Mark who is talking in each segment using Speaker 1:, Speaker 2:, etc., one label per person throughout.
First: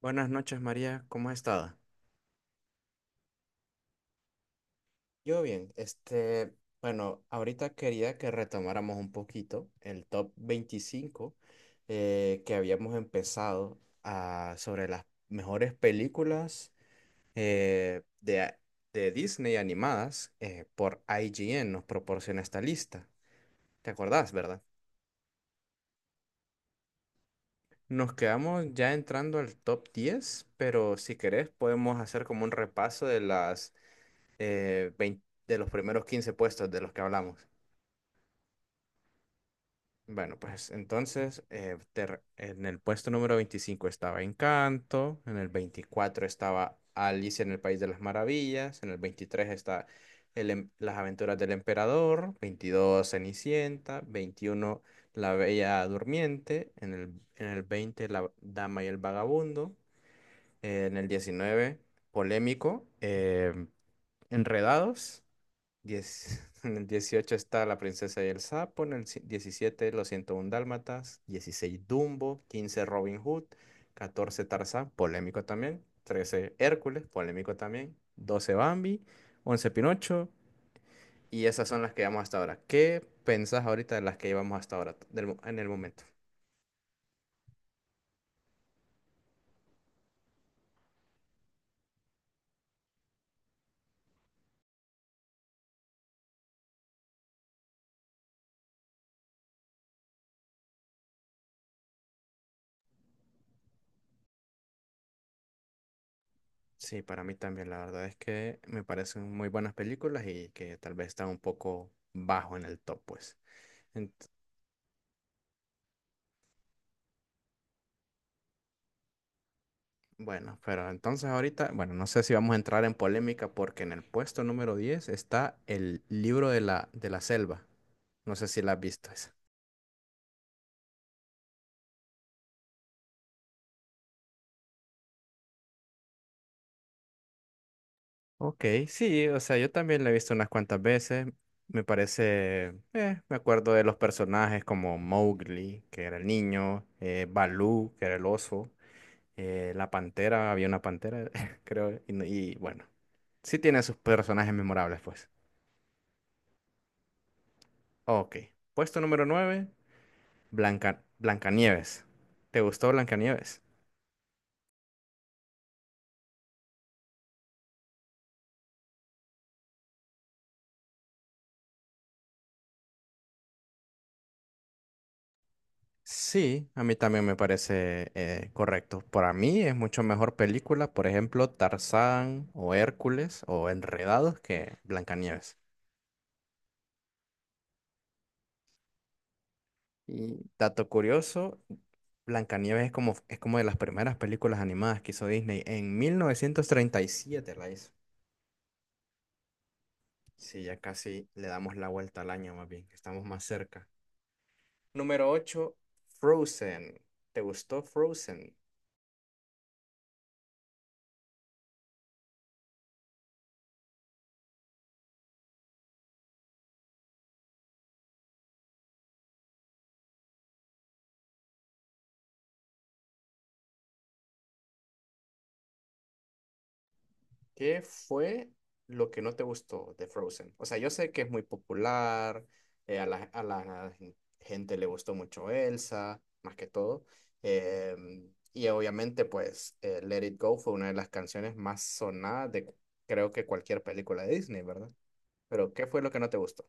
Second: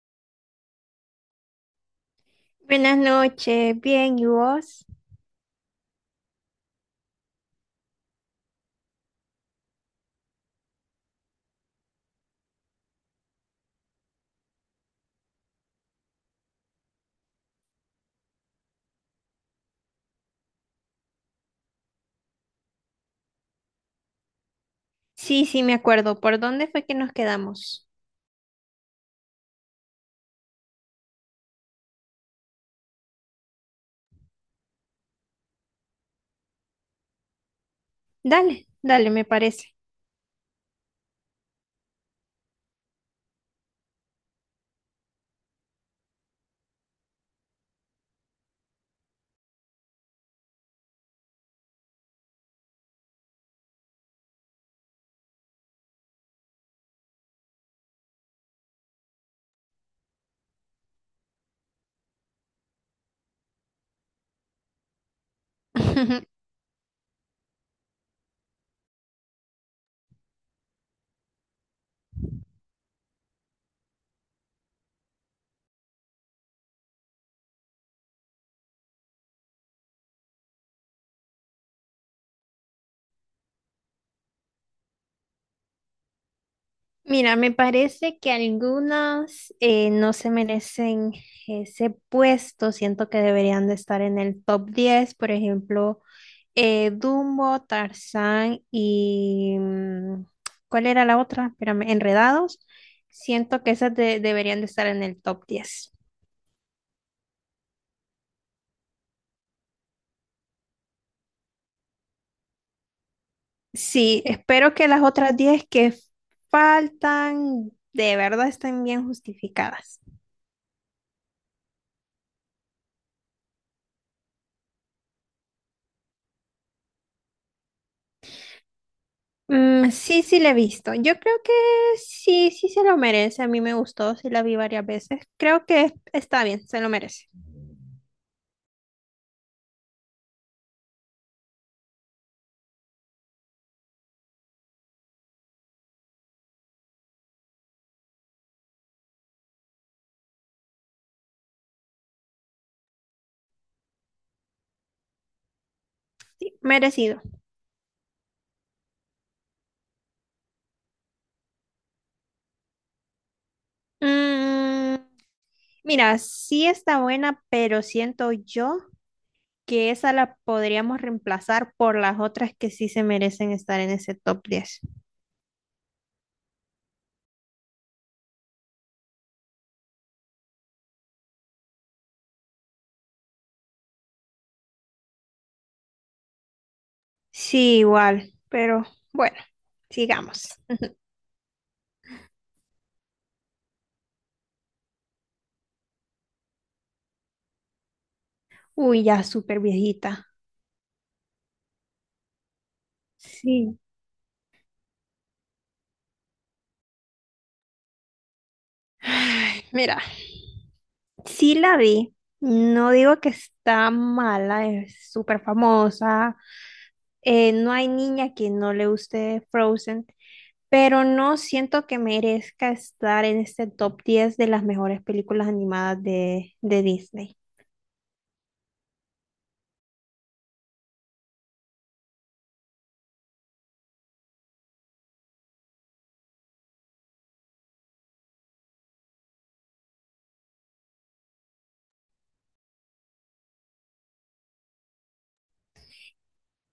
Speaker 1: Buenas noches, María. ¿Cómo has estado?
Speaker 2: Buenas noches, bien, ¿y vos?
Speaker 1: Yo bien, bueno, ahorita quería que retomáramos un poquito el top 25 que habíamos empezado sobre las mejores películas eh, de, a- de Disney animadas por IGN, nos proporciona esta lista. ¿Te acordás, verdad?
Speaker 2: Sí, sí, me acuerdo. ¿Por dónde fue que nos quedamos?
Speaker 1: Nos quedamos ya entrando al top 10, pero si querés podemos hacer como un repaso de las 20 de los primeros 15 puestos de los que hablamos.
Speaker 2: Dale, dale, me parece.
Speaker 1: Bueno, pues entonces en el puesto número 25 estaba Encanto, en el 24 estaba Alicia en el País de las Maravillas, en el 23 está Las Aventuras del Emperador, 22 Cenicienta, 21 La Bella Durmiente, en el 20 La Dama y el Vagabundo, en el 19 Polémico, Enredados. En el 18 está La princesa y el sapo, en el 17 Los 101 dálmatas, 16 Dumbo, 15 Robin Hood, 14 Tarzán, polémico también, 13 Hércules, polémico también, 12 Bambi, 11 Pinocho, y esas son las que llevamos hasta ahora. ¿Qué pensás ahorita de las que llevamos hasta ahora, en el momento?
Speaker 2: Mira, me parece que algunas no se merecen ese puesto. Siento que deberían de estar en el top 10. Por ejemplo, Dumbo, Tarzán ¿cuál era la otra? Espérame, Enredados. Siento que esas deberían de estar en el top 10.
Speaker 1: Sí, para mí también, la verdad es que me parecen muy buenas películas y que tal vez están un poco bajo en el top, pues. En-
Speaker 2: Sí, espero que las otras 10 que faltan de verdad estén bien justificadas.
Speaker 1: Bueno, pero entonces ahorita, bueno, no sé si vamos a entrar en polémica porque en el puesto número 10 está el libro de la selva. No sé si la has visto esa.
Speaker 2: Mm, sí, sí, la he visto. Yo creo que sí, sí se lo merece. A mí me gustó, sí la vi varias veces. Creo que está bien, se lo merece.
Speaker 1: Ok, sí, o sea, yo también la he visto unas cuantas veces. Me parece, me acuerdo de los personajes como Mowgli, que era el niño, Baloo, que era el oso, la pantera, había una pantera, creo, y, y bueno, sí tiene sus personajes memorables, pues.
Speaker 2: Merecido.
Speaker 1: Ok, puesto número 9. Blancanieves. ¿Te gustó Blancanieves?
Speaker 2: Mm, Mira, sí está buena, pero siento yo que esa la podríamos reemplazar por las otras que sí se merecen estar en ese top 10.
Speaker 1: Sí, a mí también me parece correcto. Para mí es mucho mejor película, por ejemplo, Tarzán o Hércules o Enredados que Blancanieves.
Speaker 2: Sí, igual, pero bueno,
Speaker 1: Y
Speaker 2: sigamos.
Speaker 1: dato curioso, Blancanieves es como de las primeras películas animadas que hizo Disney. En 1937, la hizo.
Speaker 2: Uy, ya súper viejita.
Speaker 1: Sí, ya casi le damos la vuelta al año más bien, estamos más
Speaker 2: Sí.
Speaker 1: cerca. Número 8, Frozen. ¿Te gustó Frozen?
Speaker 2: Ay, mira, sí la vi. No digo que está mala, es súper famosa. No hay niña que no le guste Frozen, pero no siento que merezca estar en este top 10 de las mejores películas animadas de, Disney.
Speaker 1: ¿Qué fue lo que no te gustó de Frozen? O sea, yo sé que es muy popular, a la gente le gustó mucho Elsa, más que todo. eh, y obviamente, pues, Let It Go fue una de las canciones más sonadas de creo que cualquier película de Disney, ¿verdad? Pero, ¿qué fue lo que no te gustó?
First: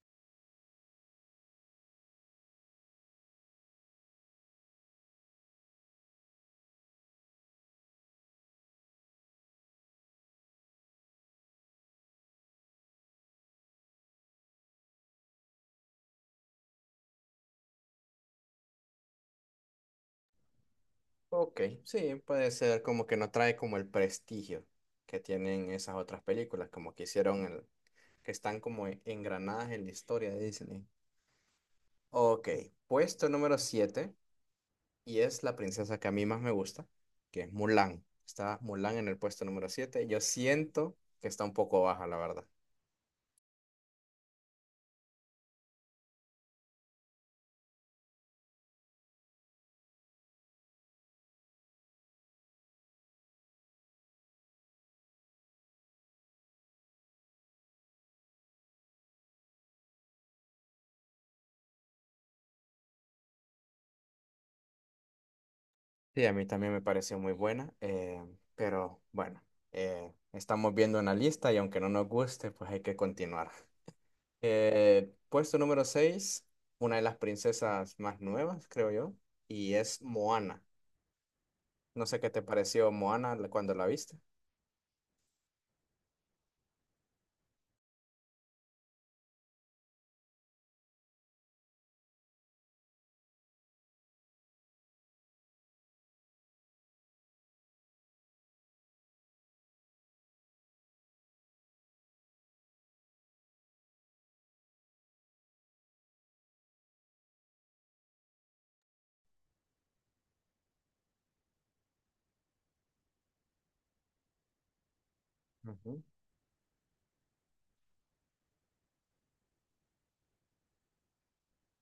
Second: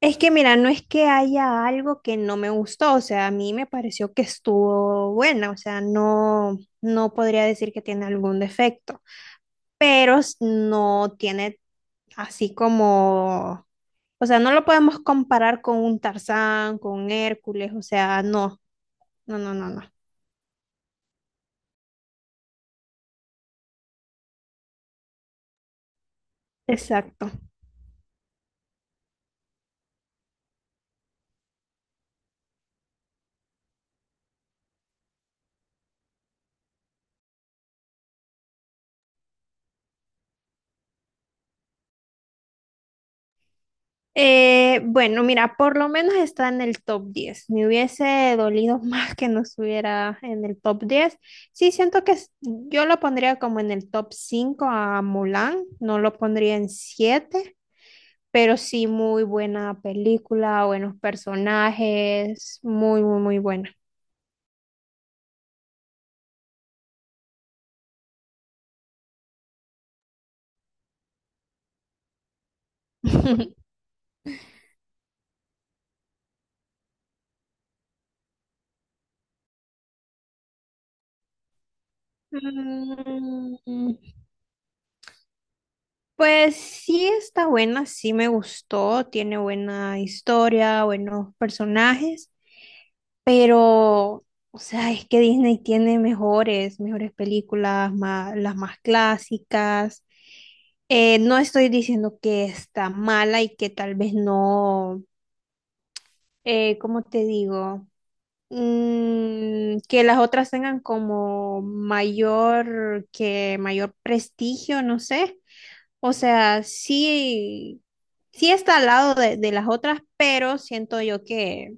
Speaker 2: Es que mira, no es que haya algo que no me gustó, o sea, a mí me pareció que estuvo buena, o sea, no, no podría decir que tiene algún defecto, pero no tiene así como, o sea, no lo podemos comparar con un Tarzán, con un Hércules, o sea, no, no, no, no, no.
Speaker 1: Ok, sí, puede ser como que no trae como el prestigio que tienen esas otras películas, como que
Speaker 2: Exacto.
Speaker 1: hicieron el, que están como engranadas en la historia de Disney. Ok, puesto número 7 y es la princesa que a mí más me gusta, que es Mulan. Está Mulan en el puesto número 7. Yo siento que está un poco baja, la verdad.
Speaker 2: Bueno, mira, por lo menos está en el top 10. Me hubiese dolido más que no estuviera en el top 10. Sí, siento que yo lo pondría como en el top 5 a Mulan, no lo pondría en 7, pero sí muy buena película, buenos personajes, muy, muy, muy buena.
Speaker 1: Sí, a mí también me pareció muy buena, pero bueno, estamos viendo una lista y aunque no nos guste, pues hay que continuar. Puesto número 6, una de las princesas más nuevas, creo yo, y es Moana. No sé qué te pareció Moana cuando la
Speaker 2: Mm,
Speaker 1: viste.
Speaker 2: Pues sí está buena, sí me gustó, tiene buena historia, buenos personajes, pero, o sea, es que Disney tiene mejores, mejores películas, las más clásicas. No estoy diciendo que está mala y que tal vez no, ¿cómo te digo? Que las otras tengan como mayor, que mayor prestigio, no sé.
Speaker 1: Ujú.
Speaker 2: O sea, sí, sí está al lado de las otras, pero siento yo que,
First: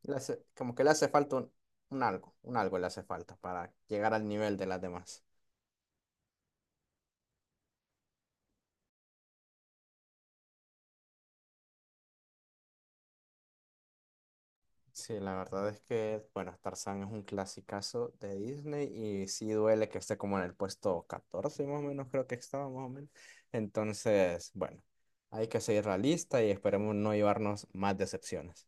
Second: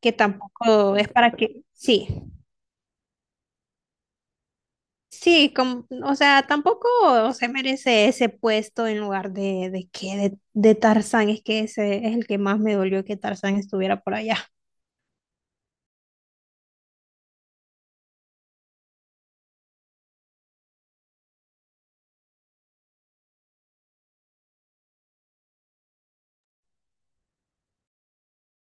Speaker 2: que
Speaker 1: Como que le
Speaker 2: tampoco
Speaker 1: hace
Speaker 2: es para
Speaker 1: falta
Speaker 2: que, sí,
Speaker 1: un algo le hace falta para llegar al nivel de las demás.
Speaker 2: sí, como, o sea, tampoco se merece ese puesto en lugar de que de Tarzán, es que ese es el que más me dolió que Tarzán estuviera por allá.
Speaker 1: Sí, la verdad es que, bueno, Tarzán es un clasicazo de Disney y sí duele que esté como en el puesto 14 más o menos, creo que estaba más o menos. Entonces, bueno, hay que seguir la lista y esperemos no llevarnos más decepciones.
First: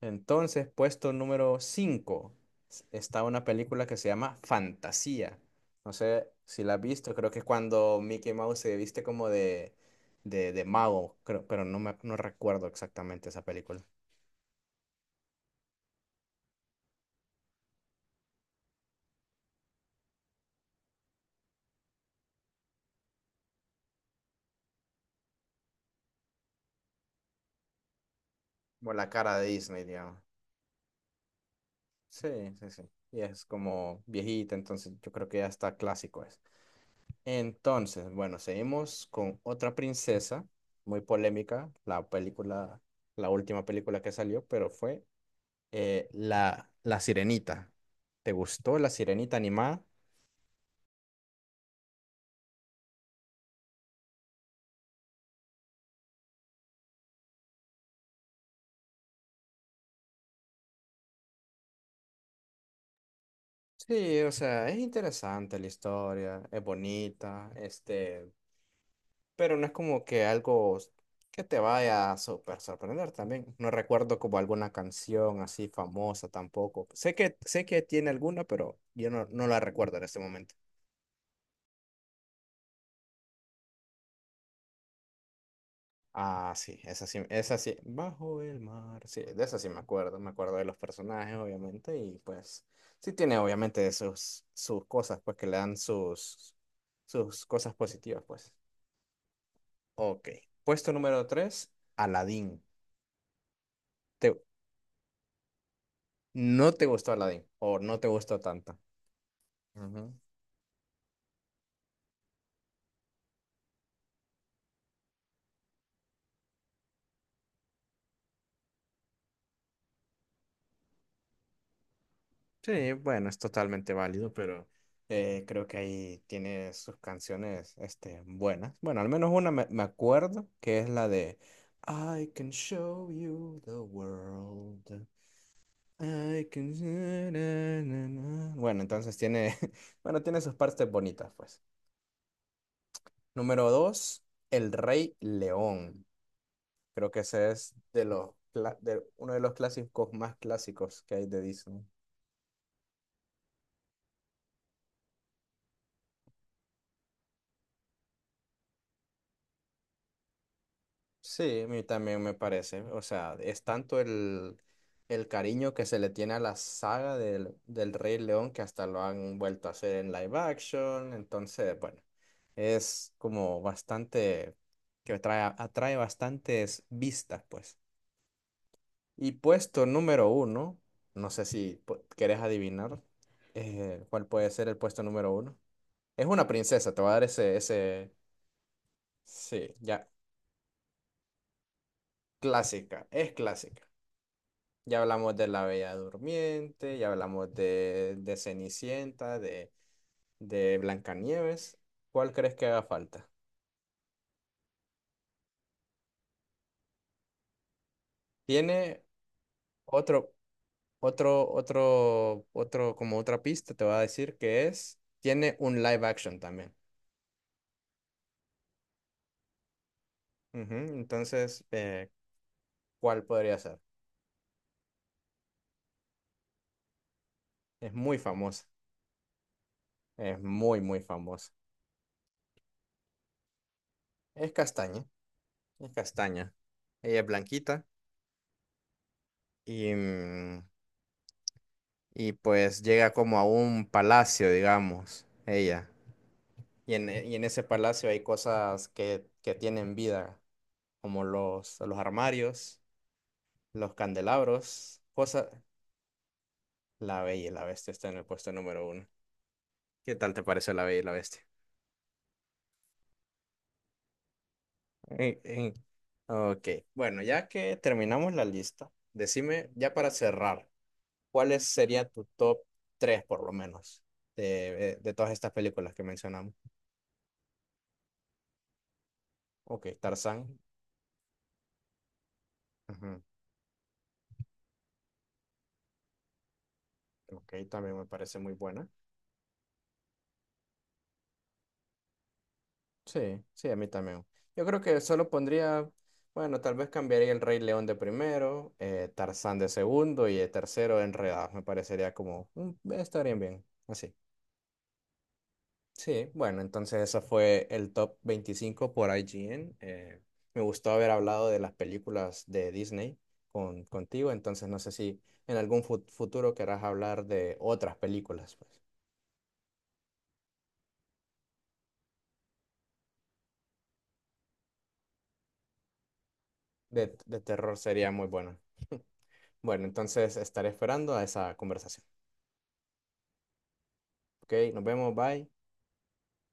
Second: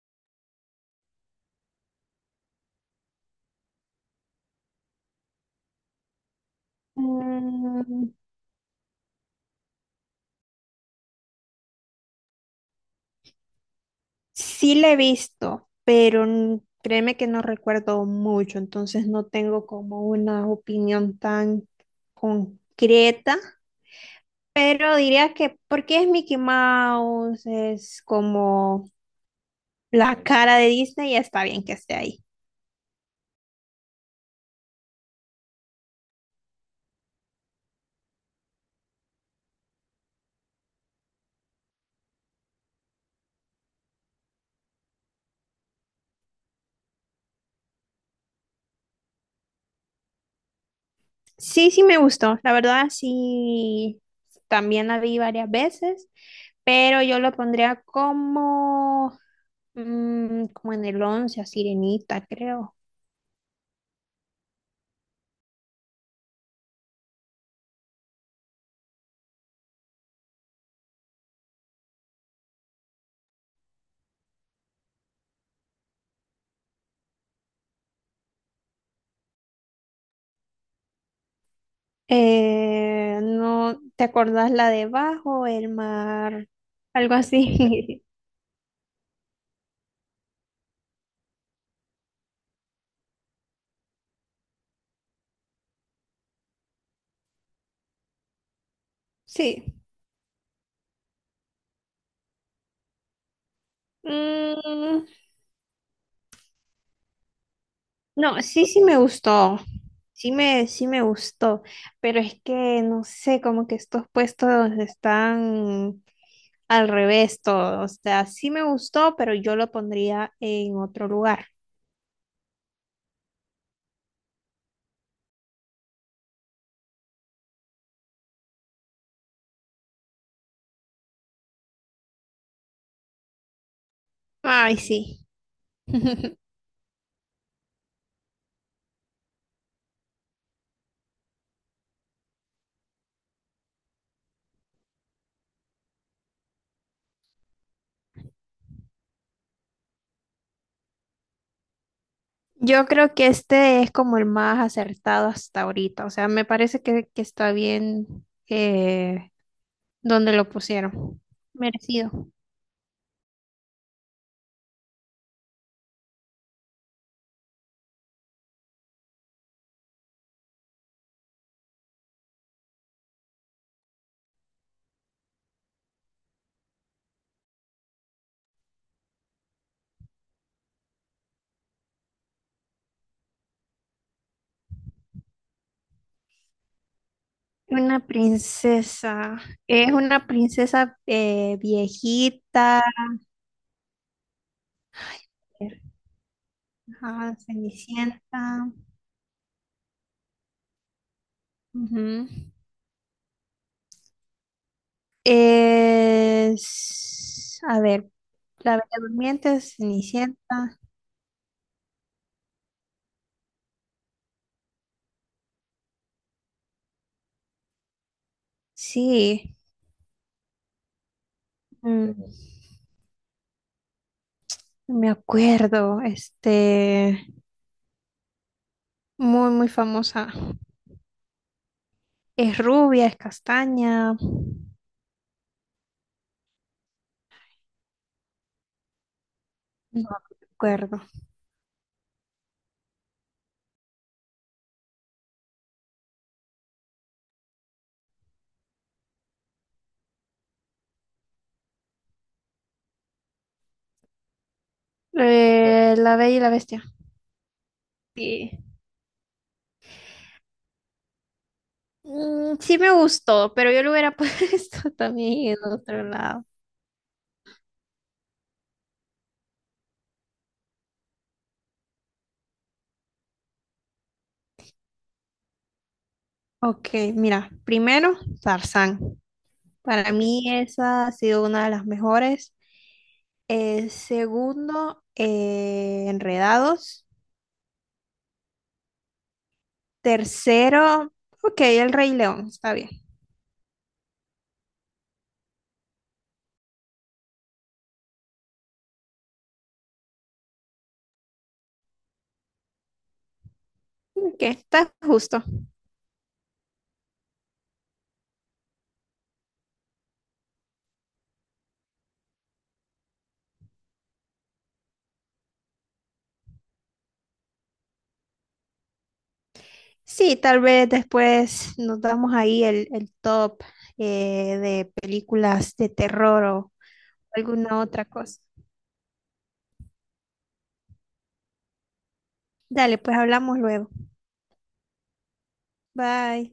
Speaker 1: Entonces, puesto número 5 está una película que se llama Fantasía. No sé si la has visto, creo que es cuando
Speaker 2: Mm,
Speaker 1: Mickey Mouse se viste como de mago, creo, pero no, no recuerdo exactamente esa película.
Speaker 2: sí la he visto, pero créeme que no recuerdo mucho, entonces no tengo como una opinión tan concreta, pero diría que porque es Mickey Mouse, es como
Speaker 1: Como la cara de Disney, digamos.
Speaker 2: la cara de Disney y está bien que esté ahí.
Speaker 1: Sí, sí, sí. Y es como viejita, entonces yo creo que ya está clásico es. Entonces, bueno, seguimos con otra princesa, muy polémica, la película, la última película que salió, pero fue la Sirenita. ¿Te gustó la Sirenita animada?
Speaker 2: Sí, sí me gustó, la verdad sí, también la vi varias veces, pero yo lo pondría como, como en el 11 a Sirenita, creo.
Speaker 1: Sí, o sea, es interesante la historia, es bonita, este, pero no es como que algo que te vaya a súper sorprender también. No recuerdo como alguna canción así famosa tampoco. Sé que tiene alguna, pero yo no, no la recuerdo en este momento.
Speaker 2: No, ¿te acordás la de bajo el mar?
Speaker 1: Ah, sí, esa
Speaker 2: Algo
Speaker 1: sí, esa sí,
Speaker 2: así.
Speaker 1: bajo el mar, sí, de esa sí me acuerdo de los personajes, obviamente, y pues sí tiene obviamente sus cosas, pues que le dan sus cosas positivas, pues.
Speaker 2: Sí.
Speaker 1: Ok, puesto número 3 Aladdin. Te,
Speaker 2: Mm,
Speaker 1: ¿No te gustó Aladdin? ¿O no te gustó
Speaker 2: no, sí,
Speaker 1: tanto?
Speaker 2: sí me gustó.
Speaker 1: Ujú.
Speaker 2: Sí me gustó. Pero es que, no sé, como que estos puestos están al revés todo. O sea, sí me gustó, pero yo lo pondría en otro lugar.
Speaker 1: Sí, bueno, es totalmente válido, pero creo que ahí tiene sus canciones este, buenas. Bueno, al menos una me acuerdo, que es la de I can show you the
Speaker 2: Ay,
Speaker 1: world.
Speaker 2: sí.
Speaker 1: I can... na, na, na, na". Bueno, entonces tiene, bueno, tiene sus partes bonitas, pues. Número dos, El Rey León. Creo que ese es de uno de los clásicos más clásicos que hay de Disney.
Speaker 2: Yo creo que este es como el más acertado hasta ahorita. O sea, me parece que está bien donde lo pusieron.
Speaker 1: Sí, a mí también
Speaker 2: Merecido.
Speaker 1: me parece. O sea, es tanto el cariño que se le tiene a la saga del Rey León que hasta lo han vuelto a hacer en live action. Entonces, bueno, es como bastante, que atrae, atrae bastantes vistas, pues. Y puesto número uno, no sé si querés adivinar cuál puede ser el puesto número uno. Es una princesa, te voy a dar
Speaker 2: Una
Speaker 1: ese,
Speaker 2: princesa.
Speaker 1: sí,
Speaker 2: Es
Speaker 1: ya,
Speaker 2: una princesa viejita,
Speaker 1: clásica, es clásica. Ya hablamos de la Bella Durmiente, ya
Speaker 2: ajá,
Speaker 1: hablamos de
Speaker 2: Cenicienta.
Speaker 1: Cenicienta, de Blancanieves.
Speaker 2: Ujú.
Speaker 1: ¿Cuál crees que haga falta?
Speaker 2: Es, a ver, la Bella
Speaker 1: Tiene
Speaker 2: Durmiente,
Speaker 1: otro,
Speaker 2: Cenicienta.
Speaker 1: otro, como otra pista, te voy a decir que es, tiene un live action también.
Speaker 2: Sí,
Speaker 1: Ujú, entonces,
Speaker 2: mm,
Speaker 1: ¿cuál podría ser?
Speaker 2: me acuerdo. Este,
Speaker 1: Es muy famosa,
Speaker 2: muy, muy famosa.
Speaker 1: es muy, muy famosa.
Speaker 2: Es rubia, es castaña.
Speaker 1: Es castaña, es castaña. Ella es blanquita y,
Speaker 2: No recuerdo.
Speaker 1: pues llega como a un palacio, digamos, ella. Y en ese palacio hay cosas que tienen vida, como los armarios, los candelabros, cosas...
Speaker 2: La Bella y la Bestia.
Speaker 1: La Bella y la Bestia está en el puesto
Speaker 2: Sí.
Speaker 1: número uno. ¿Qué tal te pareció La Bella y la Bestia?
Speaker 2: Mm, sí me gustó, pero yo lo hubiera puesto
Speaker 1: Eh,
Speaker 2: también en
Speaker 1: eh,
Speaker 2: otro lado.
Speaker 1: Ok, bueno, ya que terminamos la lista, decime, ya para cerrar, ¿cuáles sería tu top 3 por lo menos de, de todas estas películas que mencionamos?
Speaker 2: Ok, mira, primero, Tarzán.
Speaker 1: Ok,
Speaker 2: Para mí
Speaker 1: Tarzán.
Speaker 2: esa ha sido una de las mejores.
Speaker 1: Ujú.
Speaker 2: Segundo, Enredados.
Speaker 1: Ok, también me parece muy buena.
Speaker 2: Tercero, ok, El Rey León, está bien.
Speaker 1: Sí, sí, a mí también. Yo creo que solo pondría, bueno, tal vez cambiaría el Rey León de primero, Tarzán de segundo y el tercero Enredados. Me parecería como, estarían bien, así.
Speaker 2: Ok, está justo.
Speaker 1: Sí, bueno, entonces eso fue el top 25 por IGN. Me gustó haber hablado de las películas de Disney contigo, entonces no sé si en algún futuro querrás hablar de otras películas, pues.
Speaker 2: Sí, tal vez después nos damos ahí el top de películas de terror o
Speaker 1: De terror
Speaker 2: alguna otra
Speaker 1: sería muy
Speaker 2: cosa.
Speaker 1: bueno. Bueno, entonces estaré esperando a esa conversación.
Speaker 2: Dale, pues hablamos luego.
Speaker 1: Ok, nos vemos, bye.
Speaker 2: Bye.